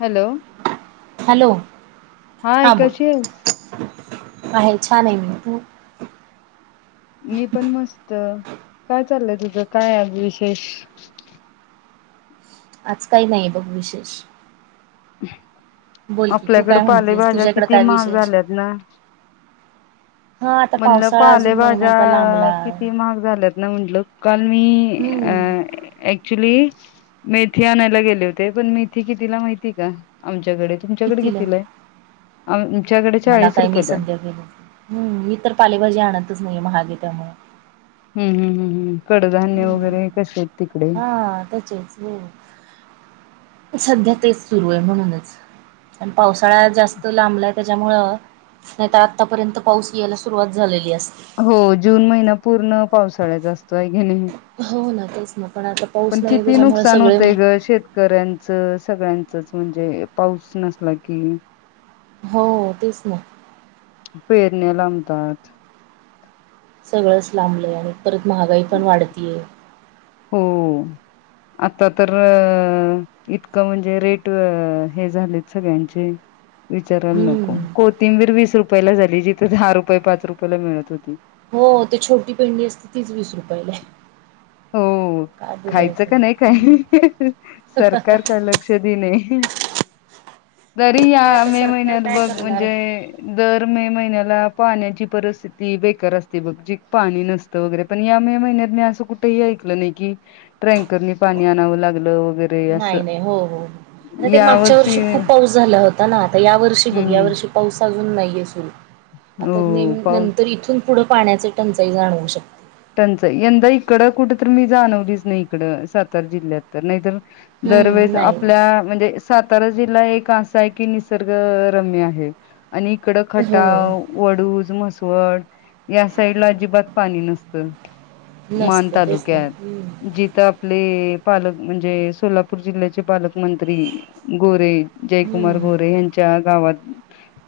Hello. Hello hi हा बोल कशी आहेस. आहे छान आहे मीू तु मी पण मस्त काय चाललंय तुझं काय आज विशेष. आज काही नाही बघ विशेष. बोल की तू आपल्याकड काय म्हणतीयस पालेभाज्या तुझ्याकडे किती काय महाग विशेष झाल्यात ना हा आता म्हणलं पावसाळा अजून नाही ना आता पालेभज्या लांबला किती महाग झाल्यात ना म्हटल काल मी अ हम्म एकच्युली मेथी आणायला गेले होते पण मेथी कितीला माहिती का आ. तुमच्याकडे कितीला किती ला आहे आमच्याकडे मला चाळीस काय मी रुपयेला आहे सध्या केल हम्म मी तर पालेभाजी आणतच नाही महागे त्यामुळ. हम्म हम् हम् हम कडधान्य वगैरे क हा त्याचेच हो सध्या तेच सुरू आहे म्हणूनच. पावसाळ्या जास्त लांबला. त्याच्यामुळ नाही तर आतापर्यंत पाऊस यायला सुरुवात झालेली आहे. हो जून महिना पूर्ण पावसाळ्याचा असतो आहे की नाय हो ना तेच ना पण आता पाऊस पण नाही किती त्याच्यामुळे नुकसान सगळे होतय ग शेतकऱ्यांचं. सगळ्यांचच म्हणजे पाऊस नसला की. हो तेच ना. लांबतात. सगळंच लांबलंय आणि परत महागाई पण वाढतीये. हो. आता तर इतकं म्हणजे रेट हे झालेत सगळ्यांचे. विचारयला नको हम्म कोथिंबीर वीस रुपयाला झाली जिथे दहा रुपये पाच रुपयाला मिळत होती. हो ते छोटी पेंडी असते तीच वीस रुपयला ये. हो. हो खायचं का नाही हम्म काय सरकार का लक्ष दिना तरी या काय आता मे सरकार महिन्यात काय बघ करणार? म्हणजे दर मे महिन्याला पाण्याची परिस्थिती बेकार असते ब पाणी नसतं वगैरे पण या मे महिन्यात मी अस कुठ ऐकल नाही की ट्रॅकर ने पाणी आणाव लाग नाही नाही हो हो आ ते मागच्या वर्षी खूप पाऊस झाला होता ना आता या वर्षी बघ या हम्म वर्षी पाऊस अजून नाहीये सुर हो आता ने पाऊस नंतर इथून पुढं पाण्याच टंचाई जाणवू शकते. टंचाई यंदा इकडं कुठ तर मी जाणवलीच नाही इकड सातारा जिल्ह्यात तर नाहीतर हम्म दरवेळेस नाही. आपल्या म्हणजे सातारा जिल्हा एक असा आहे कि निसर्ग रम्य आहे. आणि इकड हो खटाव वडूज म्हसवड या साईड ला अजिबात पाणी नसत मान नसते तेच ना तालुक्यात हम्म जिथं आपले पालक म्हणजे सोलापूर जिल्ह्याचे पालकमंत्री गोरे जयकुमार हम्म गोरे यांच्या गावात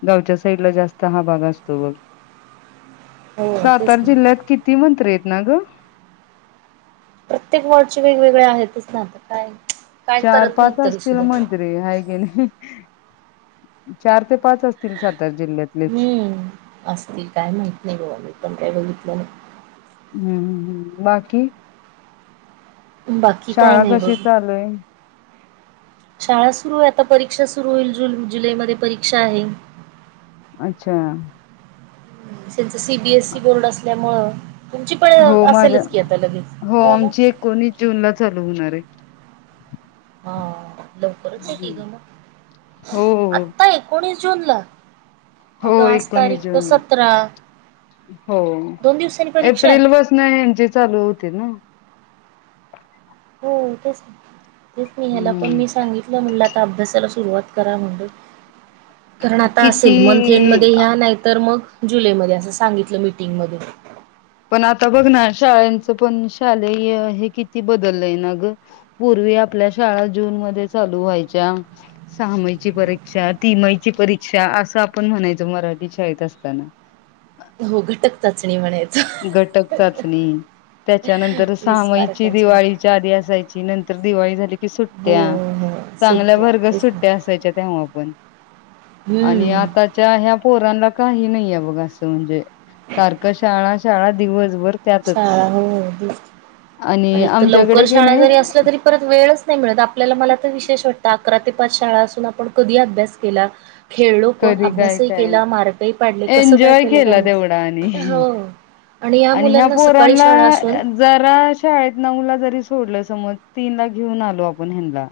गावच्या साईड ला जास्त हा भाग असतो बघ हो तेच सातार ना. जिल्ह्यात किती ञी हाती ना गं [inaudible] प्रत्येक वॉर्डचे वेगवेगळे आहेतच ना आता काय काय चार करत नाहीत पाच तरी असतील सुद्धा मंत्री हाय कनी चार ते पाच असतील सध्या हम्म असतील काय माहित नाही बाबा मी पण काय बघितलं नाही हम् बाकी बाकी काय शाळा नाही बघ शाळा सुरू आहे आता परीक्षा सुरू होईल जून जुलैमध्ये परीक्षा आहे अच्छा त्यांच सीबीएसई बोर्ड असल्यामुंळ हो माझ्या हो ना हा लवकरच आहे की गं मग हो आता एकोणीस जून ला होय एकोणीस जूनला हो दोन दिवसांनी परीक्षा आहे एप्रिल पासून यांची चालू होतील ना हो तेच ना तेच मी ह्याला पण हम्म मी सांगितलं म्हणलं आता अभ्यासाला सुरवात करा म्हणून कारण आता असेल मंथं ऐन्ड किती मध्ये ह्या नाहीत मग जुलैमध्ये असं सांगितलं मीटिंग मध्ये पण आता बघ ना शाळेंच पण शालेय हे किती बदललंय ना गं पुर्विच ते आपल्या शाळा जून मध्ये चालू व्हायच्या सहामाईच्या परीक्षा तीमाई ची परीक्षा च्या असं आपण म्हणायचं मराठी शाळेत असताना हो घटक चाचणी म्हणायचं घटक चाचणी त्याच्यानंतर वीस सहामाईची मार्काच्या. दिवाळीच्या आधी असायची नंतर दिवाळी झाली की हो सुट्ट्या हो चांगल्या सुट्ट्या वर्ग तेच ना सुट्ट्या असायच्या तेव्हा आपण आणि हम्म आताच्या ह्या पोरांना काही नाही बग अस म्हणजे सारख शाळा शाळा दिवसभर त्यातच. शाळा नव्हतीच आणि एक तर आमच्याकडे लवकर की शाळा नाही जरी असल्या तरी परत वेळच नाही मिळत आपल्याला मला तर विशेष वाटतय अकरा ते पाच शाळा असून आपण कधी अभ्यास केला? खेळलो पण कधी काय अभ्यासही काय केला मार्कही पाडले कसं काय एन्जॉय केलं काय केला तेवढा माहित हो आणि या मुलांना सकाळी पोरना शाळा असून जरा शाळेत नऊला जरी सोडल समज तीनदा घेऊन‌ आलो आपण हेणला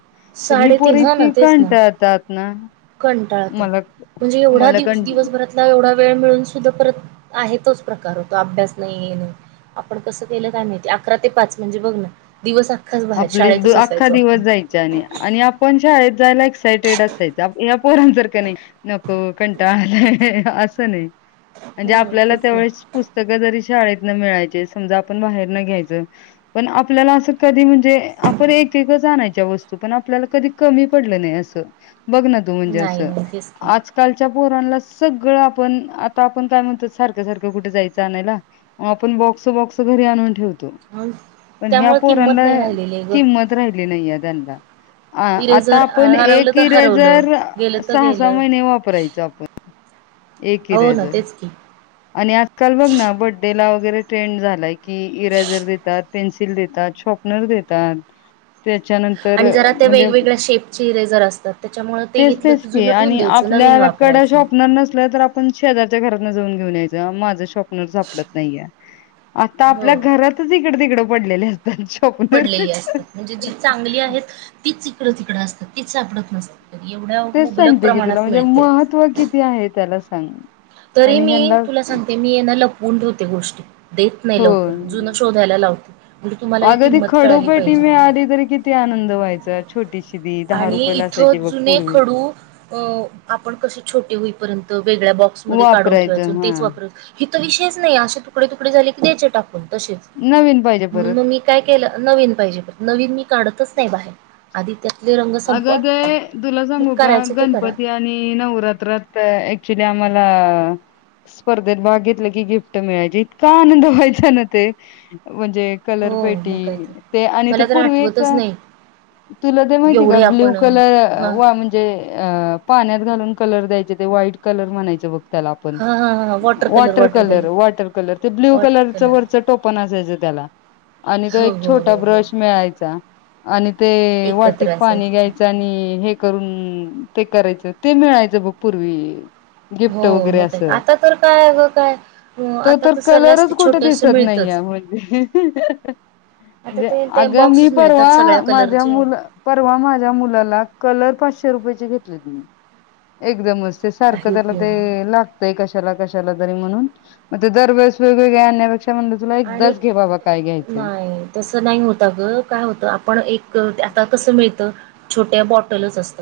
तर ही पोरं साडेतीन हा ना इतकी तेच ना कंटाळतात ना कंटाळतात मला म्हणजे एवढा मला दिव कं दिवसभरातला एवढा वेळ मिळून सुद्धा परत आहे तोच प्रकार होतो अभ्यास नाही नाही आपण कसं केलं का नाही अकरा ते पाच म्हणजे बघ ना दिवस अख्खाच बाहेर आपल शाळेतच अख्खा असायचो दिवस आपण जायच्या आणि -आणि आपण शाळेत जायला एक एक्सायटेड असायच या पोरां जर का नाही नको कंटाळलाय असं नाही म्हणजे हो आपल्याला तेच नाही तेवढेच पुस्तकं जरी शाळेत मिळायचे समजा आपण बाहेर न घ्यायच पण आपल्याला अस कधी म्हणजे आपण एक एकच आणायच्या वस्तू पण आपल्याला कधी कमी पडलं नाही असं बघ ना तू म्हणजे नाही असं नाही तेच की आजकालच्या पोरांला [inaudible] घरी आणून ठेव अ त्यामुळे किंमत र नाही राहिलेली आहे ग किंमत राहिली नाही त्यांना अ आता इरेजर आपण हरवलं एक तर हरवलं इरेझर गेलं तर सहा सहा गेलं महिने वापरायचो आपण एक हो ना इरेजर तेच की आणि आजकाल बघ ना बडडेला वगैरे ट्रेंड झालाय की इरेझर देतात पेन्सिल देतात शॉर्पनर देतात त्याच्यानंतर आणि जरा ते म्हणजे वेगवेगळ्या शेपचे इरेजर असतात त्याच्यामुळे ते तेच घेतलं तेच की ख जुनं ठेवून आणि द्यायचं आपल्या नवीन कड वापरायचं शॉपनर नसल तर आपण शेजारच्या घरात जाऊन घेऊन याय माझा शॉप पडत नाहीये आता आपल्या हो घरातच इकड तिकड पडलेले अस पडलेली असतात म्हणजे जी चांगली आहेत तीच इिकडं तिकडं असतात ती सापडत नसतात तर एवढ्या तेच मुबलक सांगते की तुला प्रमाणात म्हणजे मिळत महत्त्व किती आहे त्याला सांग तरी आणि मी ह्यांना तुला सांगते मी यांना लपवून ठेवते गोष्टी देत नाही लवकर हो. जुनं शोधायला लावते म्हणजे तुम्हाला ही अगं ती किंमत कळाली खडूपेटी पाहिजे मिळाली तरी किती आनंद व्हायचा छोटीशी ती दहा आणि रुपयाला इथ असायची बघ जुने पूर्वी खडू अ आपण कसे छोटे होईपर्यंत वेगळ्या बॉक्समध्ये काढून ठेवायच वापरायचं हा तेच वापर ही तर विषयच नाही असे तुकडे तुकडे झाले की द्याचे टाकून तच नवीन पाहिजे म्हणून परत मग मी काय केलं नवीन पाहिजे नवीन मी काढतच नाही बाहेर आधिक अग ते तुला सांगू का करायचं ते करा गणपती आणि नवरात्रात ऍक्च्युली आम्हाला ला स्पर्धेत भाग घेतलं की गिफ्ट मिळायचे इतका आनंद व्हायचा ना ते म्हणजे हो कलरपेटी मग काय तर ते आणि ते मला तर पूर्वी एक आठवतच नाही तुला ते माहिती त एवढे ब्ल्यू आपण कलर हां वा म्हणजे पाण्यात घालून कलर द्याय वट कलर म्हणायच ब त्याला आप वॉटर कलर वॉटर कलर ते ब्ल्यू वॉटर कलरच कलर वरच टोपण असायचं त्याला आणि तो हो एक हो छोटा हो हो ब्रश मिळायचा आणि ते वाटीत एकत्र पाणी असायचं ते घ्यायचं आणि हे करून ते करायचं ते मिळायचं बघ पूर्वी गिफ्ट हो वगैरे मग काय असं आता तर काय ग काय अ तो आता तर सर्रास ते कलरच कुठे छोटेस दिसत नाही मिळतच. आहे होे आता म्हणजे ते ते अगं मी बॉक्सच मिळतात परवा सगळ्या माझ्या कलरचे मुलं परवा माझ्या मु कलर पाचशे रुपया घेतले म एकम सर्क काही त्याला उपयोग ते नाही लागतय कश दरवेळेस वेगवेगळे आणण्यापेक्षा म्हणलं तुला आणि एकदाच घे बाबा काय घ्यायचंय. नाही तस नाही होत ग काय होत आपण एक आ कस मि छोट्या बॉटलच असत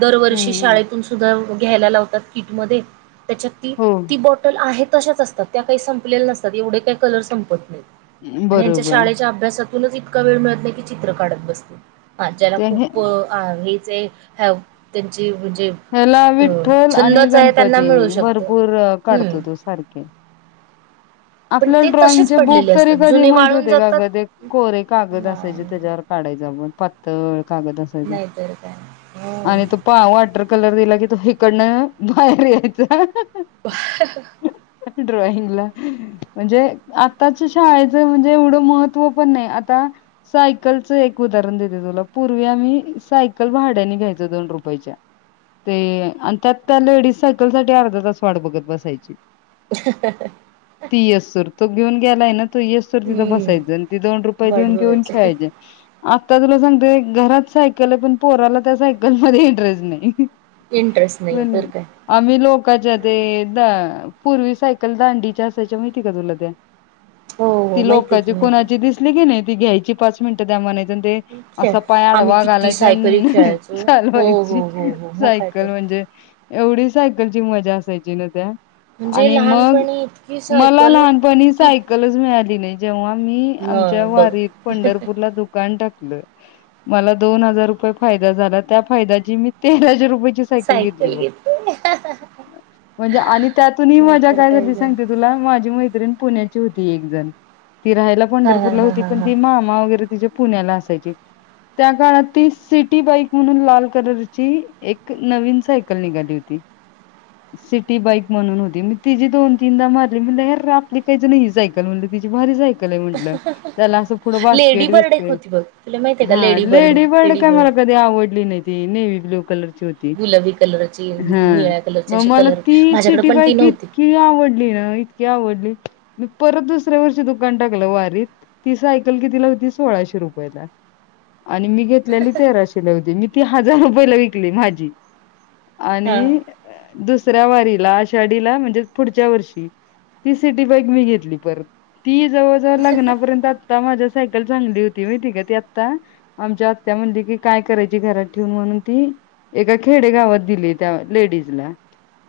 दरवर्षी हम्म हम्म. शाळेतून सुधा घ्यायला लावतात किटमध्ये त्याच्यात ती हो ती बॉटल आहेत तच असतात त्या काही संपल्यातात एवढे काही कलर संपत नाही आणिच्या बरोबर शाळेच्या अभ्यास इतका वेळ मिळत नाही की चित्र काढत बसतो हा ज्याला ते खूप हे हे त्यांची ह्याला विठ्ठल आणि छंदच आहे, त्यांना गणपती मिळू शकत. भरपूर काढतो तो सारखे. पण आपल्याला ते तसेच ड्रॉइंगचे बुक पडलेले तरी असतात कधी जुने माहित वाळून होते का जातात ग ते? कोरे कागद असायचे नाही त्याच्यावर काढ पातळ कागद असायचा नाही तर काय हो आणि तो बघ वॉटर कलर दिला की तो हिकडन बाहेर येईचा. [inaudible] ड्रॉइंग ला म्हणजे आताच्या शाळेचं म्हणजे एवढं महत्त्व पण नाही. आता सायकलचं एक उदाहरण देते तुला, पूर्वी आम्ही सायकल भाड्यानी घेईचो दोन रुपयच्या. ते आणि त्यात त्या लेडीज सायकल साठी अर्धा तास वाट बघत बसायची. [inaudible] ती येस त्वर तो घेऊन गेलाय ना येस तर तिथं बसायचं हम्म आणि ती दोन रुपये वाट देऊन बघायची खेळायचे. ता तुला सांगतेय घरात सायकल आहे पण पोराला त्या सायकल मध्ये इंटरेस्ट नाही. इंटरेस्ट नाही पण तर काय आम्ही लोकाच्या ते पूर्वी सायकल दांडीच्या असायच्या त्या माहिताय का तुला त्या? हो हो ती माहिती आहे लोकची की माहिती आहे. कुणाची दिसली की नाय ती घ्यायची पाच मिनटं द्या म्हणायच. ते खेळ असा पाय आम्ही आडवा किती घालायचा सायकली आणि खेळायचो हो चालवायची हो हो हो मग काय सायकल तर म्हणजे म्हणजे एवढी सायकलची मजा असायची ना त्या? म्हणजे आणि मग लहानपणी इतकीच मला लहानपणी सायकलच मिळाली नाही जेव्हा मी न आमच्या बघ वारीत पंढरपूरला दुकान टाक मला दोन हजार रुपये फायदा झाला त्या फायद्याची मी तेराशे रुपये सायकल घेतली. म्हणजे आणि त्यातूनही मजा नाहीतर काय झाली ग सांगते तुला माझी मैत्रीण पुण्याची होती एक जण ती राहायला हा हा पंढरपूर हा होती. हा पण हा ती मामा वगैरे तजे पुण्याला असायचे. त्या काळात ती सिटी बाईक म्हणून लाल कलरची एक नवीन सायकल निघाली होती. सिटी बाईक म्हणून होती, मी तिची दोन तीनदा [unintelligible] त्याला असं थोडं लेडी बास्केट बर्ड एक होती बघ तुला बिस्कीट माहितीय का हा लेडी बर्ड लेडी काय मला कधी आवडली नाय ती नेव्ही ब्लू कलरची होती, गुलाबी कलरची हा निळ्या कलरची हो असे मला ती कलर ती माझ्याकडे सिटी पण ती बाईक नव्हती इतकी आवडली ना इतकी आव परत दुसऱ्या वर्षी दुकान टाकला वारीत ती सायल कितीला होती सोळाशे रुपयला. [inaudible] आणि मी घेतलेली तेराशे ला होती मी ती हजार रुपयला विकली माझी हा आणि दुसऱ्या वारीला आषाढीला म्हणजे पुढच्या वर्षी ती सिटी बॅक मी घेतली परत. ती जवळ जवळ लग्नापर्यंत आता माझ्या सायकल चांगली होती माहिताय का आता आमच्या आ म्हण की काय करायची घरात ठेऊून म्हणून ती एका खेडे गावात दिले त्या लेडीजला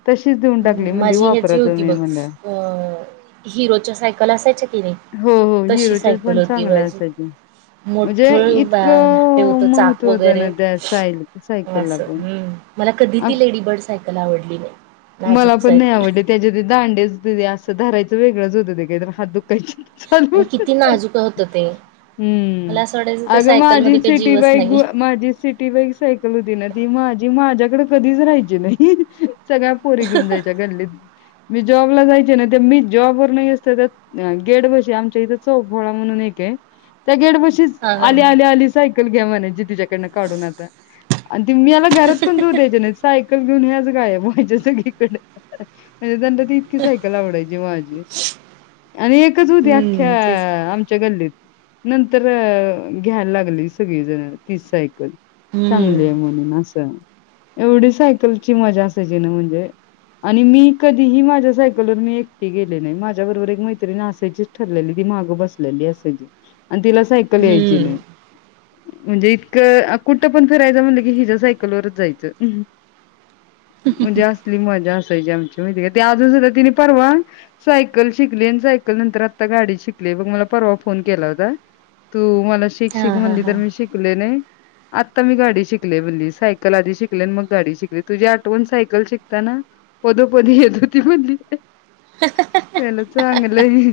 तशीच देऊन टाकली हम्म, म्हणजे माझी ह्याची वपरतच होती नाही बघ म्हटल्याव अ हिरोच्या सायकल असायच्या कि नाही हो हो तशी हिरोच्या सायकल पण होती चांगल्या माझी. असायच्या म्हणजे मोठळ इतकं होत चाक महत्त्व होतं ना वगैरे त्या साय सायकलला असं पण हम्म मला कधी ती लेडीबर्ड सायकल आवडली नाही नाजूक मला पण नाही सायकल आवडली त्याच्या ते दांडेच असं धरायचं वेगळंच होतं ते काही तर हात दुखायचे. आणि किती नाजुक होत ते. मला हम्म असं वाटायचं त्या अगं माझी सायकलमध्ये काही सिटी जीवच बाईक नाहीये. माझी सिटी बाईक सायकल होती. ती माझी माझ्याकडे कधीच राहायची नाही सगळ्या पोरी घेऊन जायच्या गल्लीत. मी जॉब ला जायचे नाही मी जॉब वर नाही असत त्या गेट बशी आमच्या इथे चौप होळा म्हणून एक आहे त्या गेड बशी हां हां आली हां. आली आली सायकल घ्यावा म्हण जी तिच्याकडनं काढून आता त मी याला घरात पण जाऊ दयच्या नाही सायकल घेऊन या सण त्यां इत सायकल आवड आणि एकच होती अख्ख्या हम्म तेच आमच्या गल्लीत नंतर घ्यायला लागली सगळी जण ती सायकल चांगले हम्म. आहे म्हणून असं एवढी सायकलची मजा असायची ना म्हणजे आणि मी कधीही माझ्या सायकल वर मी एकटी गेले नाही माझ्या बरोबर एक मैत्रिण असायचीच ठरलेली ती मागं बसलेली असायची आणि तिला सायकल यायची हम्म. नाही म्हणजे इतकं कुठं पण फिरायचं म्हणलं की हिच्या सायकलवरच जायचं म्हणजे असली मजा असायची आमची माहिती का ते अजून सुद्धा तिने परवा सायकल शिकली आणि सायकल नंतर आता गाडी शिकली बग मला परवा फोन केला होता तू मला शिक शिक हां हां म्हणली तर हां. मी शिकले नाही आत्ता मी गाडी शिकले म्हणली सायकल आधी शिकले आणि मग गाडी शिकली तुझी आठवण सायकल शिकता ना पदोपद येत होती म्हणली [unintelligible] चांगलं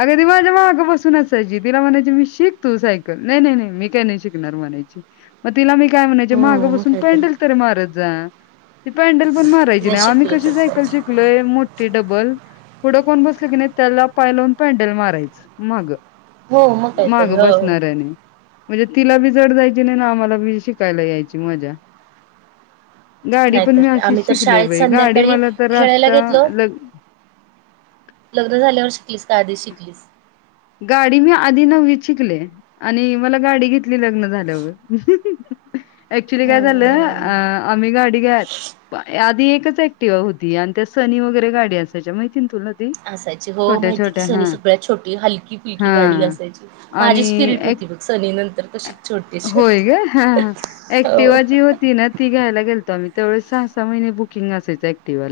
अग ती माझ्या मागं बसून असायची तिला म्हणायची मी शिक तु सायकल नाही नाही नाही मी काय नाही शिकणार म्हणायची मग तिला मी काय म्हणाय हो मागं मग बसून काय तर. पायंडल तरी मारत जा ती पायंडल पण मारायची नाही आम्ही शिकलं कशी तर सायकल पाहिजे. शिकलोय डबल पुढं कोण बसले की नाही त्याला पाय लावून पॅडल मारायच माग हो मग काय तर मागं हो. हो. बसणाऱ्याने म्हणजे तिला बी जड जायची नाही ना आम्हाला बी शिकायला यायची मजा गाडी पण नाहीतर मी काय आम्ही अशीच तर शिकली शाळेत बा गाडी संध्याकाळी मला तर खेळायला आता घेतलो ल लग्न झाल्यावर शिकलीस का आधी शिकलीस गाडी मी आधी नवीत शिकले आणि मला गाडी घेतली लग्न झाल्यावर अऍक्च्युली काय होय होय. झालं अ होय. आम्ही गाडी घ्यात आधी एकच ॲक्टिव्हा होती आणि त्या सनी वगैरे गाडी असायच्या माहिती तुला ती असायची हो छोट्या माहिती की छोट्या सनी हा सगळ्यात छोटी हली लकी गाडी हा असायची आणि माझी स्पिरिट एक होती बघ सनी नंतर कशीच छोटीशी हो अँक्टिव्हा जी होती ना ती घ्यायला गे मी तेवढ सहा सहा महिने बुकिंग असायचं अँक्टिव्हाला